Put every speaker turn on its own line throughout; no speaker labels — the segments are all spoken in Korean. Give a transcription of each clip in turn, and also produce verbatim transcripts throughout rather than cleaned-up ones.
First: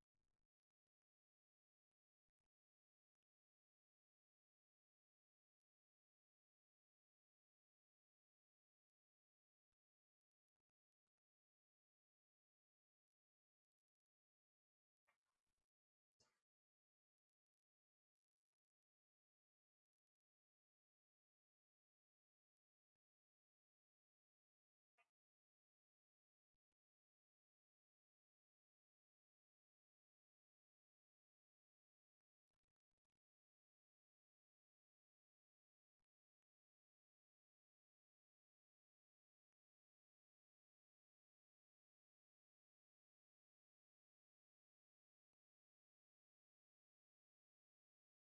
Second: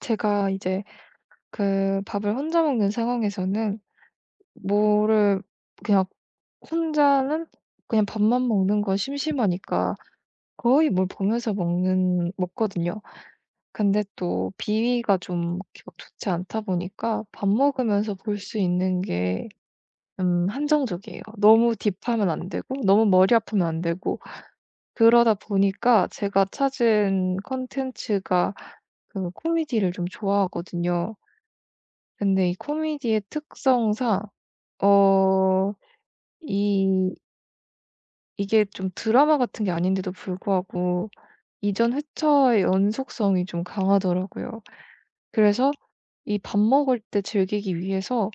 제가 이제 그 밥을 혼자 먹는 상황에서는 뭐를 그냥 혼자는 그냥 밥만 먹는 거 심심하니까 거의 뭘 보면서 먹는 먹거든요. 근데 또 비위가 좀 이렇게 막 좋지 않다 보니까 밥 먹으면서 볼 수 있는 게 음, 한정적이에요. 너무 딥하면 안 되고 너무 머리 아프면 안 되고, 그러다 보니까 제가 찾은 콘텐츠가 그 코미디를 좀 좋아하거든요. 근데 이 코미디의 특성상 어 이 이게 좀 드라마 같은 게 아닌데도 불구하고 이전 회차의 연속성이 좀 강하더라고요. 그래서 이 밥 먹을 때 즐기기 위해서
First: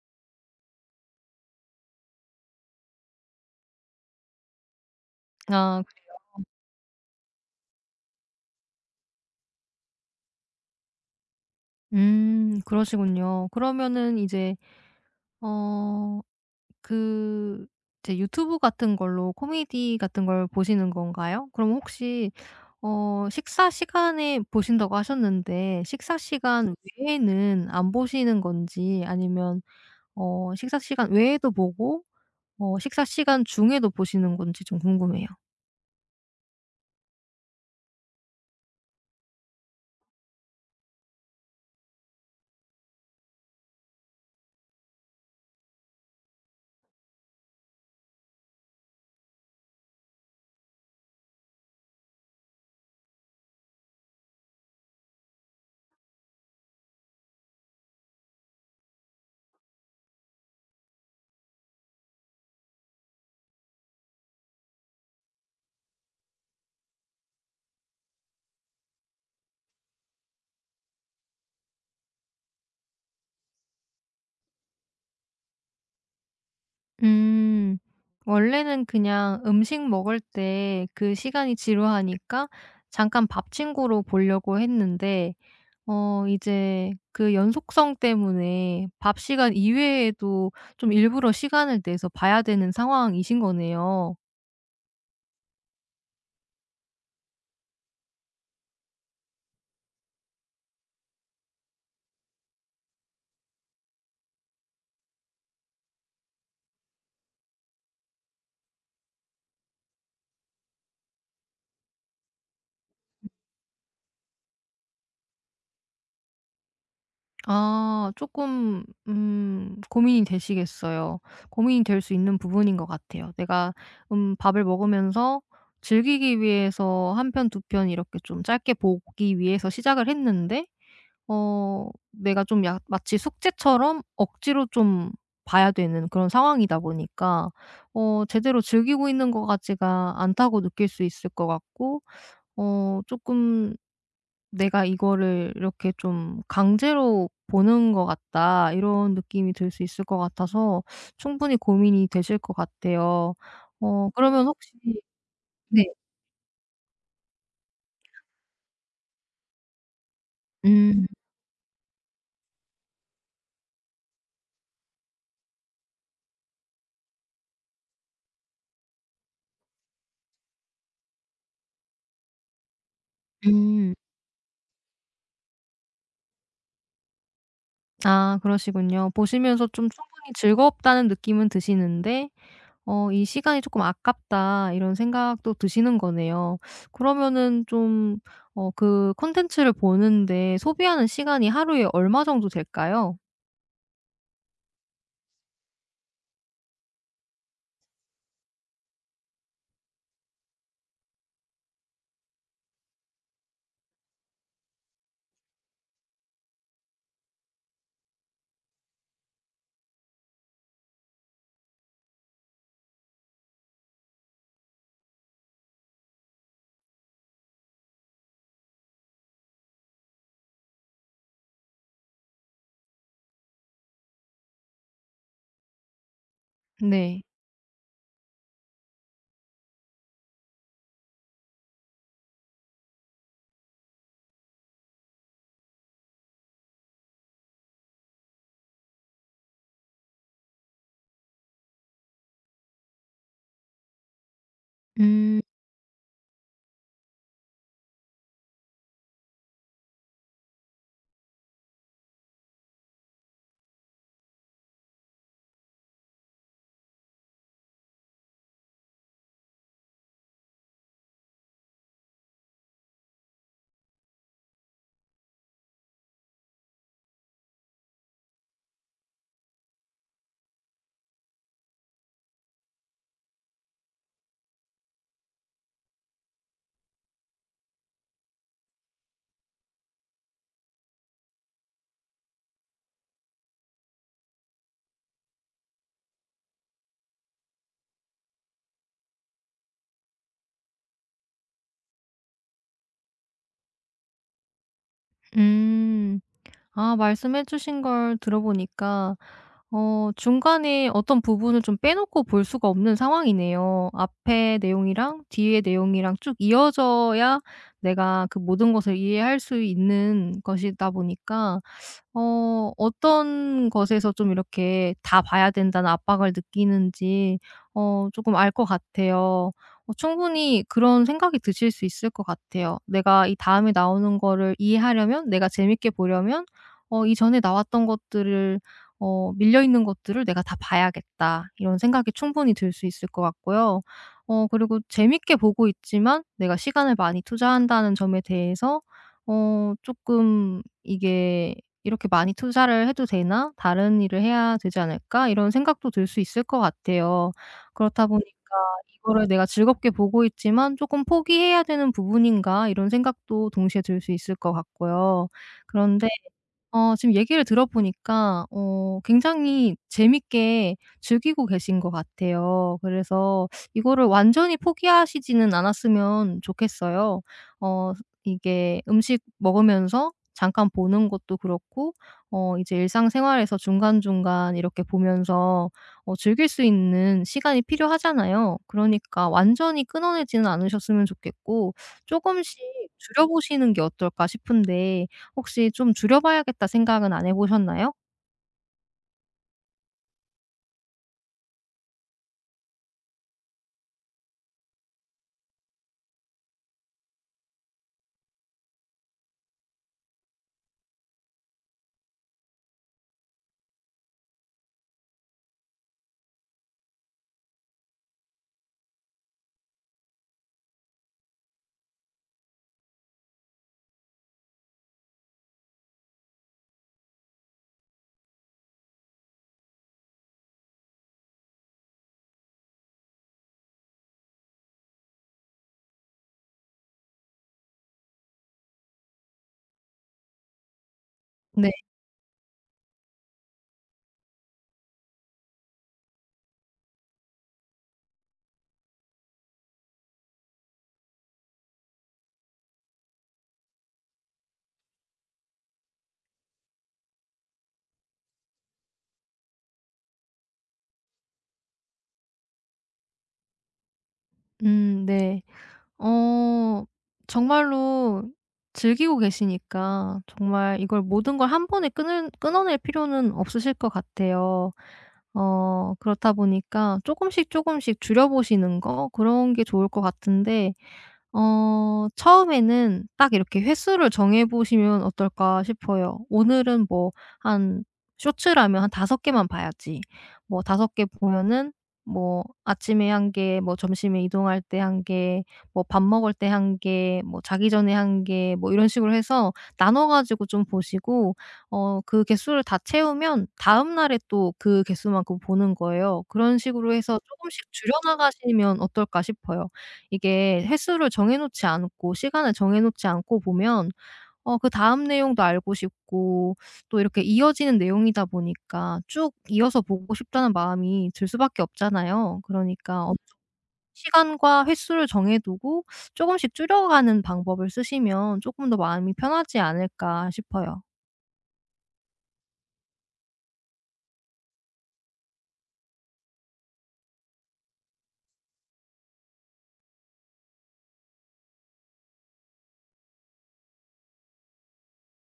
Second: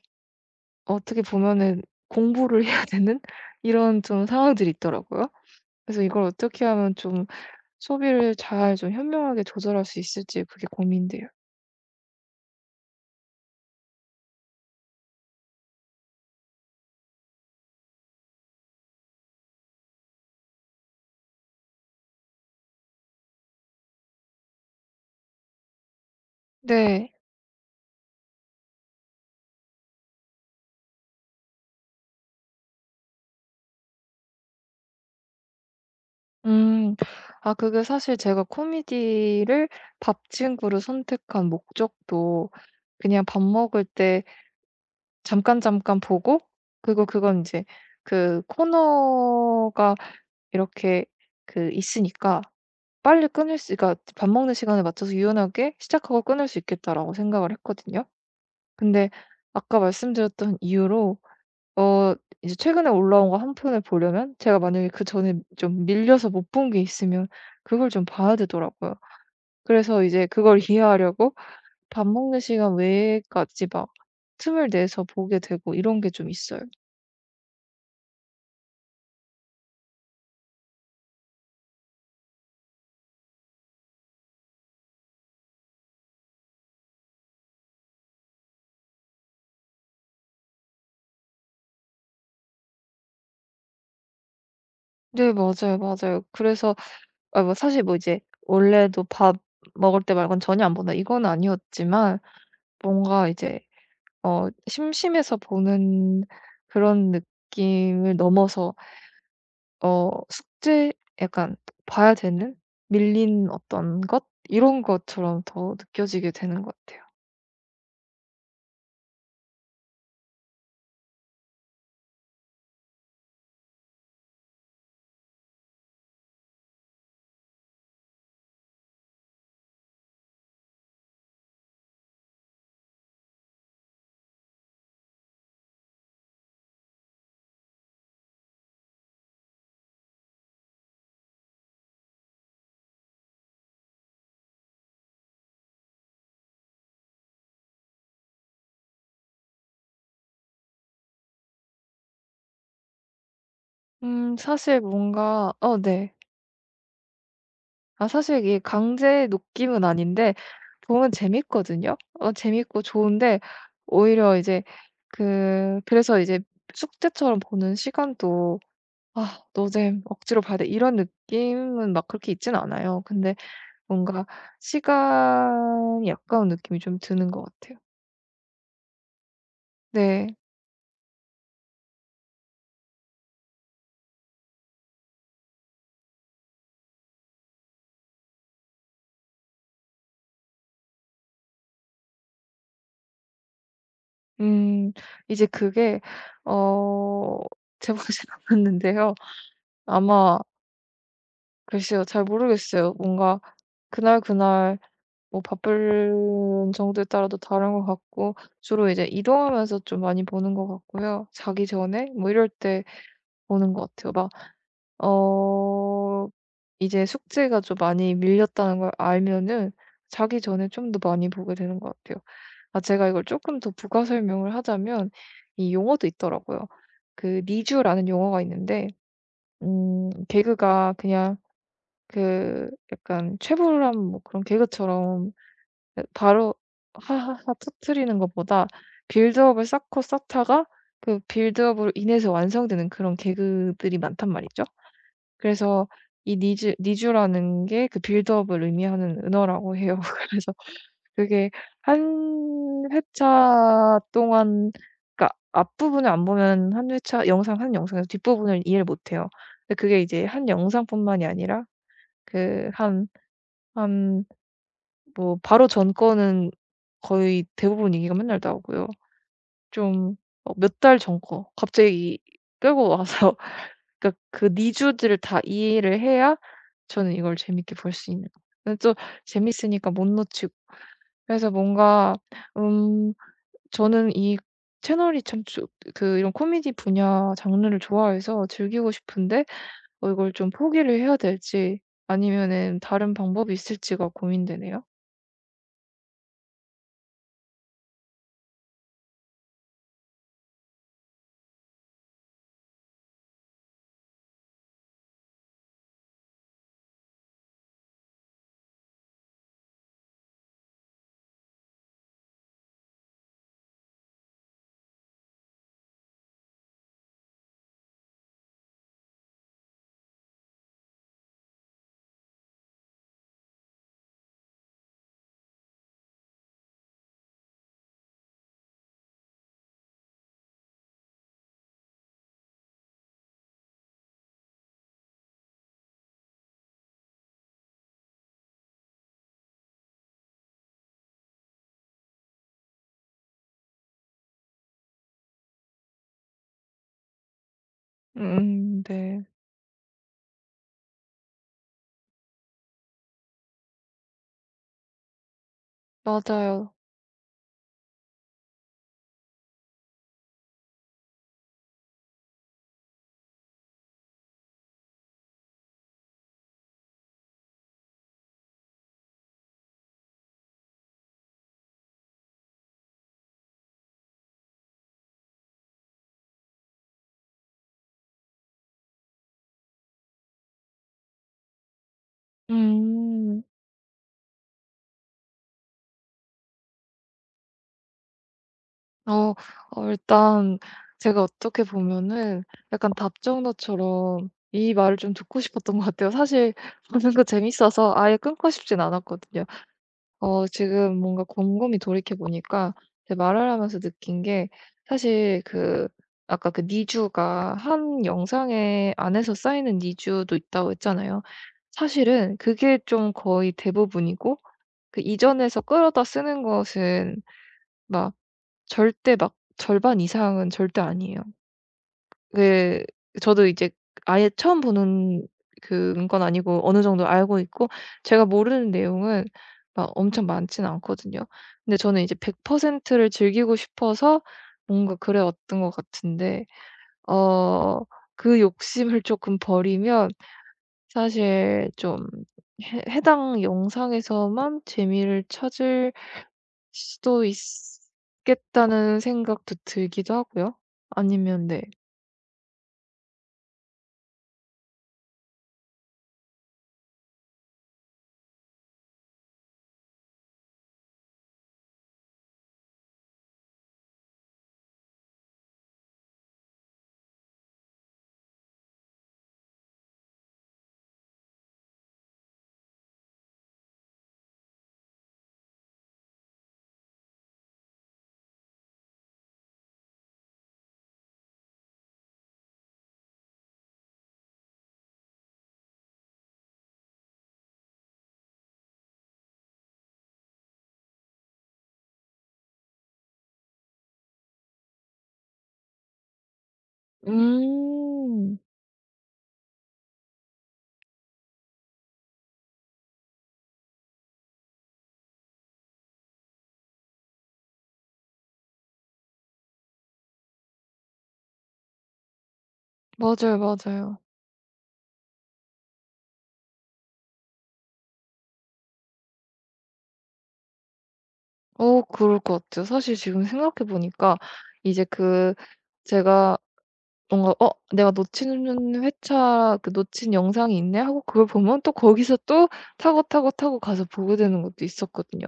어떻게 보면은 공부를 해야 되는 이런 좀 상황들이 있더라고요.
아.
그래서 이걸 어떻게 하면 좀 소비를 잘 좀 현명하게 조절할 수 있을지 그게 고민돼요.
음 그러시군요. 그러면은 이제 어 그 이제 유튜브 같은 걸로 코미디 같은 걸 보시는 건가요? 그럼 혹시 어 식사 시간에 보신다고 하셨는데 식사 시간
네.
외에는 안 보시는 건지 아니면 어 식사 시간 외에도 보고 어 식사 시간 중에도 보시는 건지 좀 궁금해요.
음. 아 그게 사실 제가 코미디를 밥 친구로 선택한 목적도 그냥 밥 먹을 때 잠깐 잠깐 보고, 그리고 그건 이제 그 코너가 이렇게 그 있으니까 빨리 끊을 수 그러니까 밥 먹는 시간에 맞춰서 유연하게 시작하고 끊을 수 있겠다라고 생각을 했거든요. 근데 아까 말씀드렸던 이유로 어 이제 최근에 올라온 거 한 편을 보려면 제가 만약에 그전에 좀 밀려서 못 본 게 있으면 그걸 좀 봐야 되더라고요. 그래서 이제 그걸 이해하려고 밥 먹는 시간 외에까지 막 틈을 내서 보게 되고 이런 게 좀 있어요.
음. 원래는 그냥 음식 먹을 때 그 시간이 지루하니까 잠깐 밥 친구로 보려고 했는데 어 이제 그 연속성 때문에 밥 시간 이외에도 좀 일부러 시간을 내서 봐야 되는 상황이신 거네요.
네 맞아요, 맞아요. 그래서 아 뭐 사실 뭐 이제 원래도 "밥 먹을 때 말고는 전혀 안 본다." 이건 아니었지만 뭔가 이제 어 심심해서 보는 그런 느낌을 넘어서 어 숙제, 약간 봐야 되는 밀린 어떤 것 이런 것처럼 더 느껴지게 되는 것 같아요.
아, 조금 음 고민이 되시겠어요. 고민이 될 수 있는 부분인 것 같아요. 내가 음 밥을 먹으면서 즐기기 위해서 한 편 두 편 이렇게 좀 짧게 보기 위해서 시작을 했는데 어 내가 좀 야, 마치 숙제처럼 억지로 좀 봐야 되는 그런 상황이다 보니까 어 제대로 즐기고 있는 것 같지가 않다고 느낄 수 있을 것 같고 어 조금 '내가 이거를 이렇게 좀 강제로 보는 것 같다.' 이런 느낌이 들 수 있을 것 같아서 충분히 고민이 되실 것 같아요. 어
음
그러면 혹시.
사실 뭔가 어
네.
네. 아 사실 이게 강제 느낌은 아닌데
음.
보면 재밌거든요. 어 재밌고 좋은데 오히려 이제 그 그래서 이제 숙제처럼 보는 시간도 '아 노잼 억지로 봐야 돼.' 이런 느낌은 막 그렇게 있진 않아요. 근데
음.
뭔가 시간이 아까운 느낌이 좀 드는 것 같아요.
아, 그러시군요. 보시면서 좀 충분히
네.
즐겁다는 느낌은 드시는데 어 '이 시간이 조금 아깝다.' 이런 생각도 드시는 거네요. 그러면은 좀 어 그 콘텐츠를 보는데 소비하는 시간이 하루에 얼마 정도 될까요?
음. 이제 그게 어 제 몫은 없는데요. 아마, 글쎄요. 잘 모르겠어요. 뭔가 그날그날 뭐 바쁜 정도에 따라도 다른 것 같고, 주로 이제 이동하면서 좀 많이 보는 것 같고요. 자기 전에 뭐 이럴 때 보는 것 같아요. 막 어 이제 숙제가 좀 많이 밀렸다는 걸 알면은 자기 전에 좀 더 많이 보게 되는 것 같아요. 아 제가 이걸 조금 더 부가 설명을 하자면 이 용어도 있더라고요.
네.
그 니쥬라는 용어가 있는데 음 개그가 그냥 그 약간 최불암 뭐 그런 개그처럼, 예 바로 하하하 터뜨리는 것보다 빌드업을 쌓고 쌓다가 그 빌드업으로 인해서 완성되는 그런 개그들이 많단 말이죠.
음.
그래서 이 니즈 니쥬라는 게 그 빌드업을 의미하는 은어라고 해요. 그래서 그게 한 회차 동안, 그러니까 앞부분을 안 보면 한 회차 영상 한 영상에서 뒷부분을 이해를 못 해요. 근데 그게 이제 한 영상뿐만이 아니라 그 한 한 뭐 바로 전 거는 거의 대부분 얘기가 맨날 나오고요. 좀 어 몇 달 전 거 갑자기 끌고 와서 그러니까 그 니즈들을 다 이해를 해야 저는 이걸 재밌게 볼 수 있는, 근데 또 재밌으니까 못 놓치고, 그래서 뭔가 음 저는 이 채널이 참 조 그 이런 코미디 분야 장르를 좋아해서 즐기고 싶은데 어 이걸 좀 포기를 해야 될지 아니면은 다른 방법이 있을지가 고민되네요.
음. 아, 말씀해 주신 걸 들어보니까 어 중간에 어떤 부분을 좀 빼놓고 볼 수가 없는 상황이네요. 앞에 내용이랑 뒤에 내용이랑 쭉 이어져야 내가 그 모든 것을 이해할 수 있는 것이다 보니까 어 어떤 것에서 좀 이렇게 '다 봐야 된다.'는 압박을 느끼는지 어 조금 알 것 같아요. 어 충분히 그런 생각이 드실 수 있을 것 같아요. '내가 이 다음에 나오는 거를 이해하려면, 내가 재밌게 보려면 어 이전에 나왔던 것들을, 어 밀려 있는 것들을 내가 다 봐야겠다.' 이런 생각이 충분히 들 수 있을 것 같고요. 어 그리고 재밌게 보고 있지만 내가 시간을 많이 투자한다는 점에 대해서 어 조금 이게 '이렇게 많이 투자를 해도 되나? 다른 일을 해야 되지 않을까?' 이런 생각도 들 수 있을 것 같아요. 그렇다 보니까
음 네.
'이거를 내가 즐겁게 보고 있지만 조금 포기해야 되는 부분인가?' 이런 생각도 동시에 들 수 있을 것 같고요. 그런데
맞아요.
어 지금 얘기를 들어보니까 어 굉장히 재밌게 즐기고 계신 것 같아요. 그래서 이거를 완전히 포기하시지는 않았으면 좋겠어요. 어 이게 음식 먹으면서 잠깐 보는 것도 그렇고 어 이제 일상생활에서 중간중간 이렇게 보면서 어 즐길 수 있는 시간이 필요하잖아요. 그러니까 완전히 끊어내지는 않으셨으면 좋겠고, 조금씩
음.
줄여보시는 게 어떨까 싶은데, 혹시 좀 줄여봐야겠다 생각은 안 해 보셨나요?
어 어 일단 제가 어떻게 보면은 약간 답정너처럼 이 말을 좀 듣고 싶었던 것 같아요. 사실 보는 거 재밌어서 아예 끊고 싶진 않았거든요. 어 지금 뭔가 곰곰이 돌이켜 보니까 제가 말을 하면서 느낀 게, 사실 그 아까 그 니주가 한 영상에 안에서 쌓이는 니주도 있다고 했잖아요. 사실은 그게 좀 거의 대부분이고 그 이전에서 끌어다 쓰는 것은 막 절대, 막 절반 이상은 절대 아니에요. 그 저도 이제 아예 처음 보는 그런 건 아니고 어느 정도 알고 있고 제가 모르는 내용은 막 엄청 많진 않거든요.
네.
근데 저는 이제 백 퍼센트를 즐기고 싶어서 뭔가 그래 왔던 것 같은데 어 그 욕심을 조금 버리면 사실 좀 해 해당 영상에서만 재미를 찾을 수도 있겠다는 생각도 들기도 하고요. 아니면 네.
음. 네. 어 정말로 즐기고 계시니까 정말 이걸 모든 걸 한 번에 끊을 끊어낼 필요는 없으실 것 같아요. 어 그렇다 보니까 조금씩 조금씩 줄여 보시는 거, 그런 게 좋을 것 같은데 어 처음에는 딱 이렇게 횟수를 정해 보시면 어떨까 싶어요. 오늘은 뭐 한 쇼츠라면 한 다섯 개만 봐야지. 뭐 다섯 개 보면은 뭐 아침에 한 개, 뭐 점심에 이동할 때 한 개, 뭐 밥 먹을 때 한 개, 뭐 자기 전에 한 개, 뭐 이런 식으로 해서 나눠 가지고 좀 보시고, 어 그 개수를 다 채우면 다음 날에 또 그 개수만큼 보는 거예요. 그런 식으로 해서 조금씩 줄여
음
나가시면 어떨까 싶어요. 이게 횟수를 정해 놓지 않고 시간을 정해 놓지 않고 보면 어 그다음 내용도 알고 싶고, 또 이렇게 이어지는 내용이다 보니까 쭉 이어서 보고 싶다는 마음이 들 수밖에 없잖아요. 그러니까 엄청
맞아요, 맞아요.
시간과 횟수를 정해 두고 조금씩 줄여가는 방법을 쓰시면 조금 더 마음이 편하지 않을까 싶어요.
어 그럴 것 같아요. 사실 지금 생각해 보니까 이제 그 제가 뭔가 '어 내가 놓치는 회차 그 놓친 영상이 있네.' 하고 그걸 보면 또 거기서 또 타고, 타고, 타고 가서 보게 되는 것도 있었거든요.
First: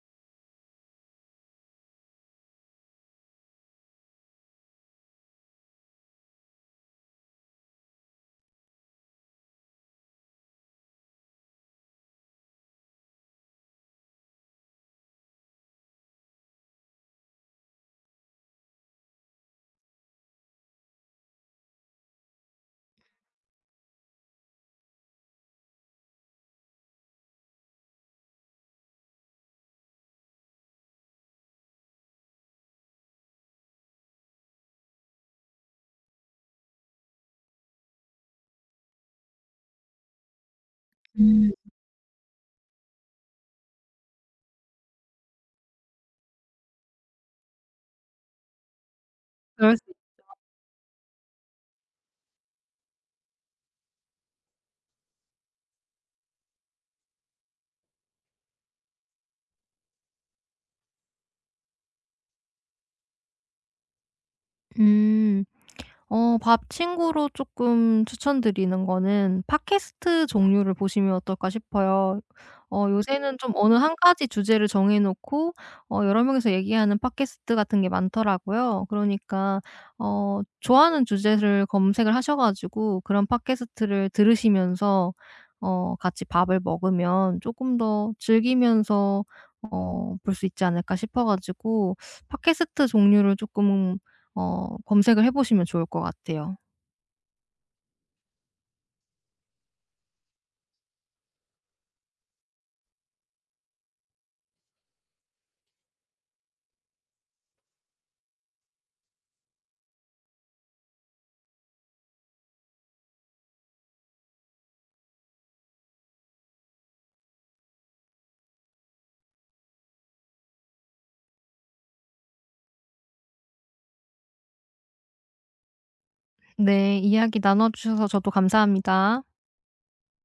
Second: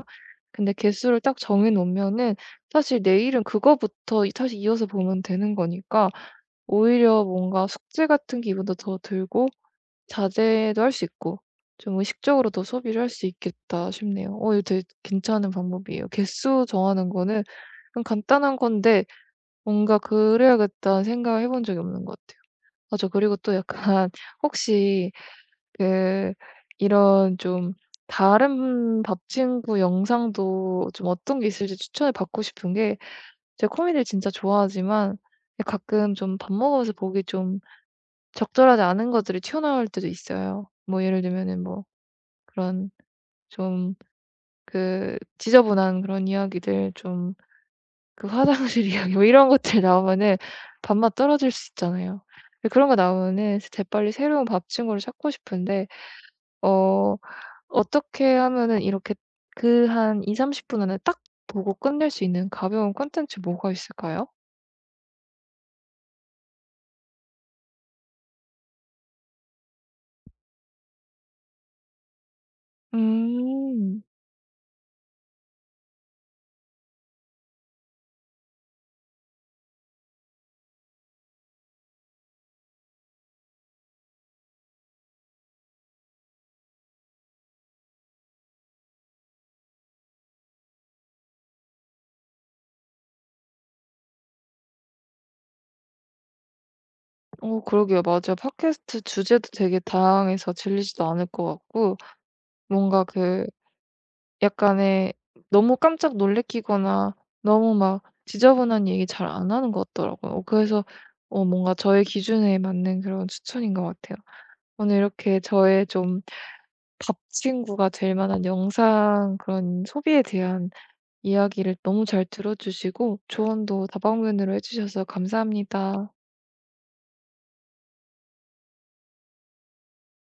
근데 개수를 딱 정해 놓으면은 사실 내일은 그거부터 이 다시 이어서 보면 되는 거니까 오히려 뭔가 숙제 같은 기분도 더 들고 자제도 할 수 있고 좀 의식적으로도 소비를 할 수 있겠다 싶네요. 어 이거 되게 괜찮은 방법이에요. 개수 정하는 거는 그냥 간단한 건데 뭔가 '그래야겠다.'는 생각을 해본 적이 없는 것 같아요. 아 그리고 또 약간 혹시 그 이런 좀 다른 밥 친구 영상도 좀 어떤 게 있을지 추천을 받고 싶은 게, 제가 코미디를 진짜 좋아하지만 예 가끔 좀 밥 먹으면서 보기 좀 적절하지 않은 것들이 튀어나올 때도 있어요. 뭐 예를
음.
들면은 뭐 그런 좀 그 지저분한 그런 이야기들 좀, 그 화장실 이야기 뭐 이런
그럴
것들
수.
나오면은 밥맛 떨어질 수 있잖아요. 근데 그런 거 나오면은 재빨리 새로운 밥 친구를 찾고 싶은데 어 어떻게 하면은 이렇게 그 한이삼3 삼십 분 안에 딱 보고 끝낼 수 있는 가벼운 콘텐츠 뭐가 있을까요?
음. 어 밥 친구로 조금 추천드리는 거는 팟캐스트 종류를 보시면 어떨까 싶어요. 어 요새는 좀 어느 한
음.
가지 주제를 정해 놓고 어 여러 명이서 얘기하는 팟캐스트 같은 게 많더라고요. 그러니까 어 좋아하는 주제를 검색을 하셔 가지고 그런 팟캐스트를 들으시면서 어 같이 밥을 먹으면 조금 더 즐기면서 어 볼 수 있지 않을까 싶어 가지고 팟캐스트 종류를 조금 어 검색을 해 보시면 좋을 것 같아요.
어 그러게요. 맞아요. 팟캐스트 주제도 되게 다양해서 질리지도 않을 것 같고, 뭔가 그 약간의 너무 깜짝 놀래키거나 너무 막 지저분한 얘기 잘 안 하는 것 같더라고요. 어, 그래서 어 뭔가 저의 기준에 맞는 그런 추천인 것 같아요. 오늘 이렇게 저의 좀 밥 친구가 될 만한 영상 그런 소비에 대한 이야기를 너무 잘 들어주시고 조언도 다방면으로 해주셔서 감사합니다.
네. 이야기 나눠 주셔서 저도 감사합니다.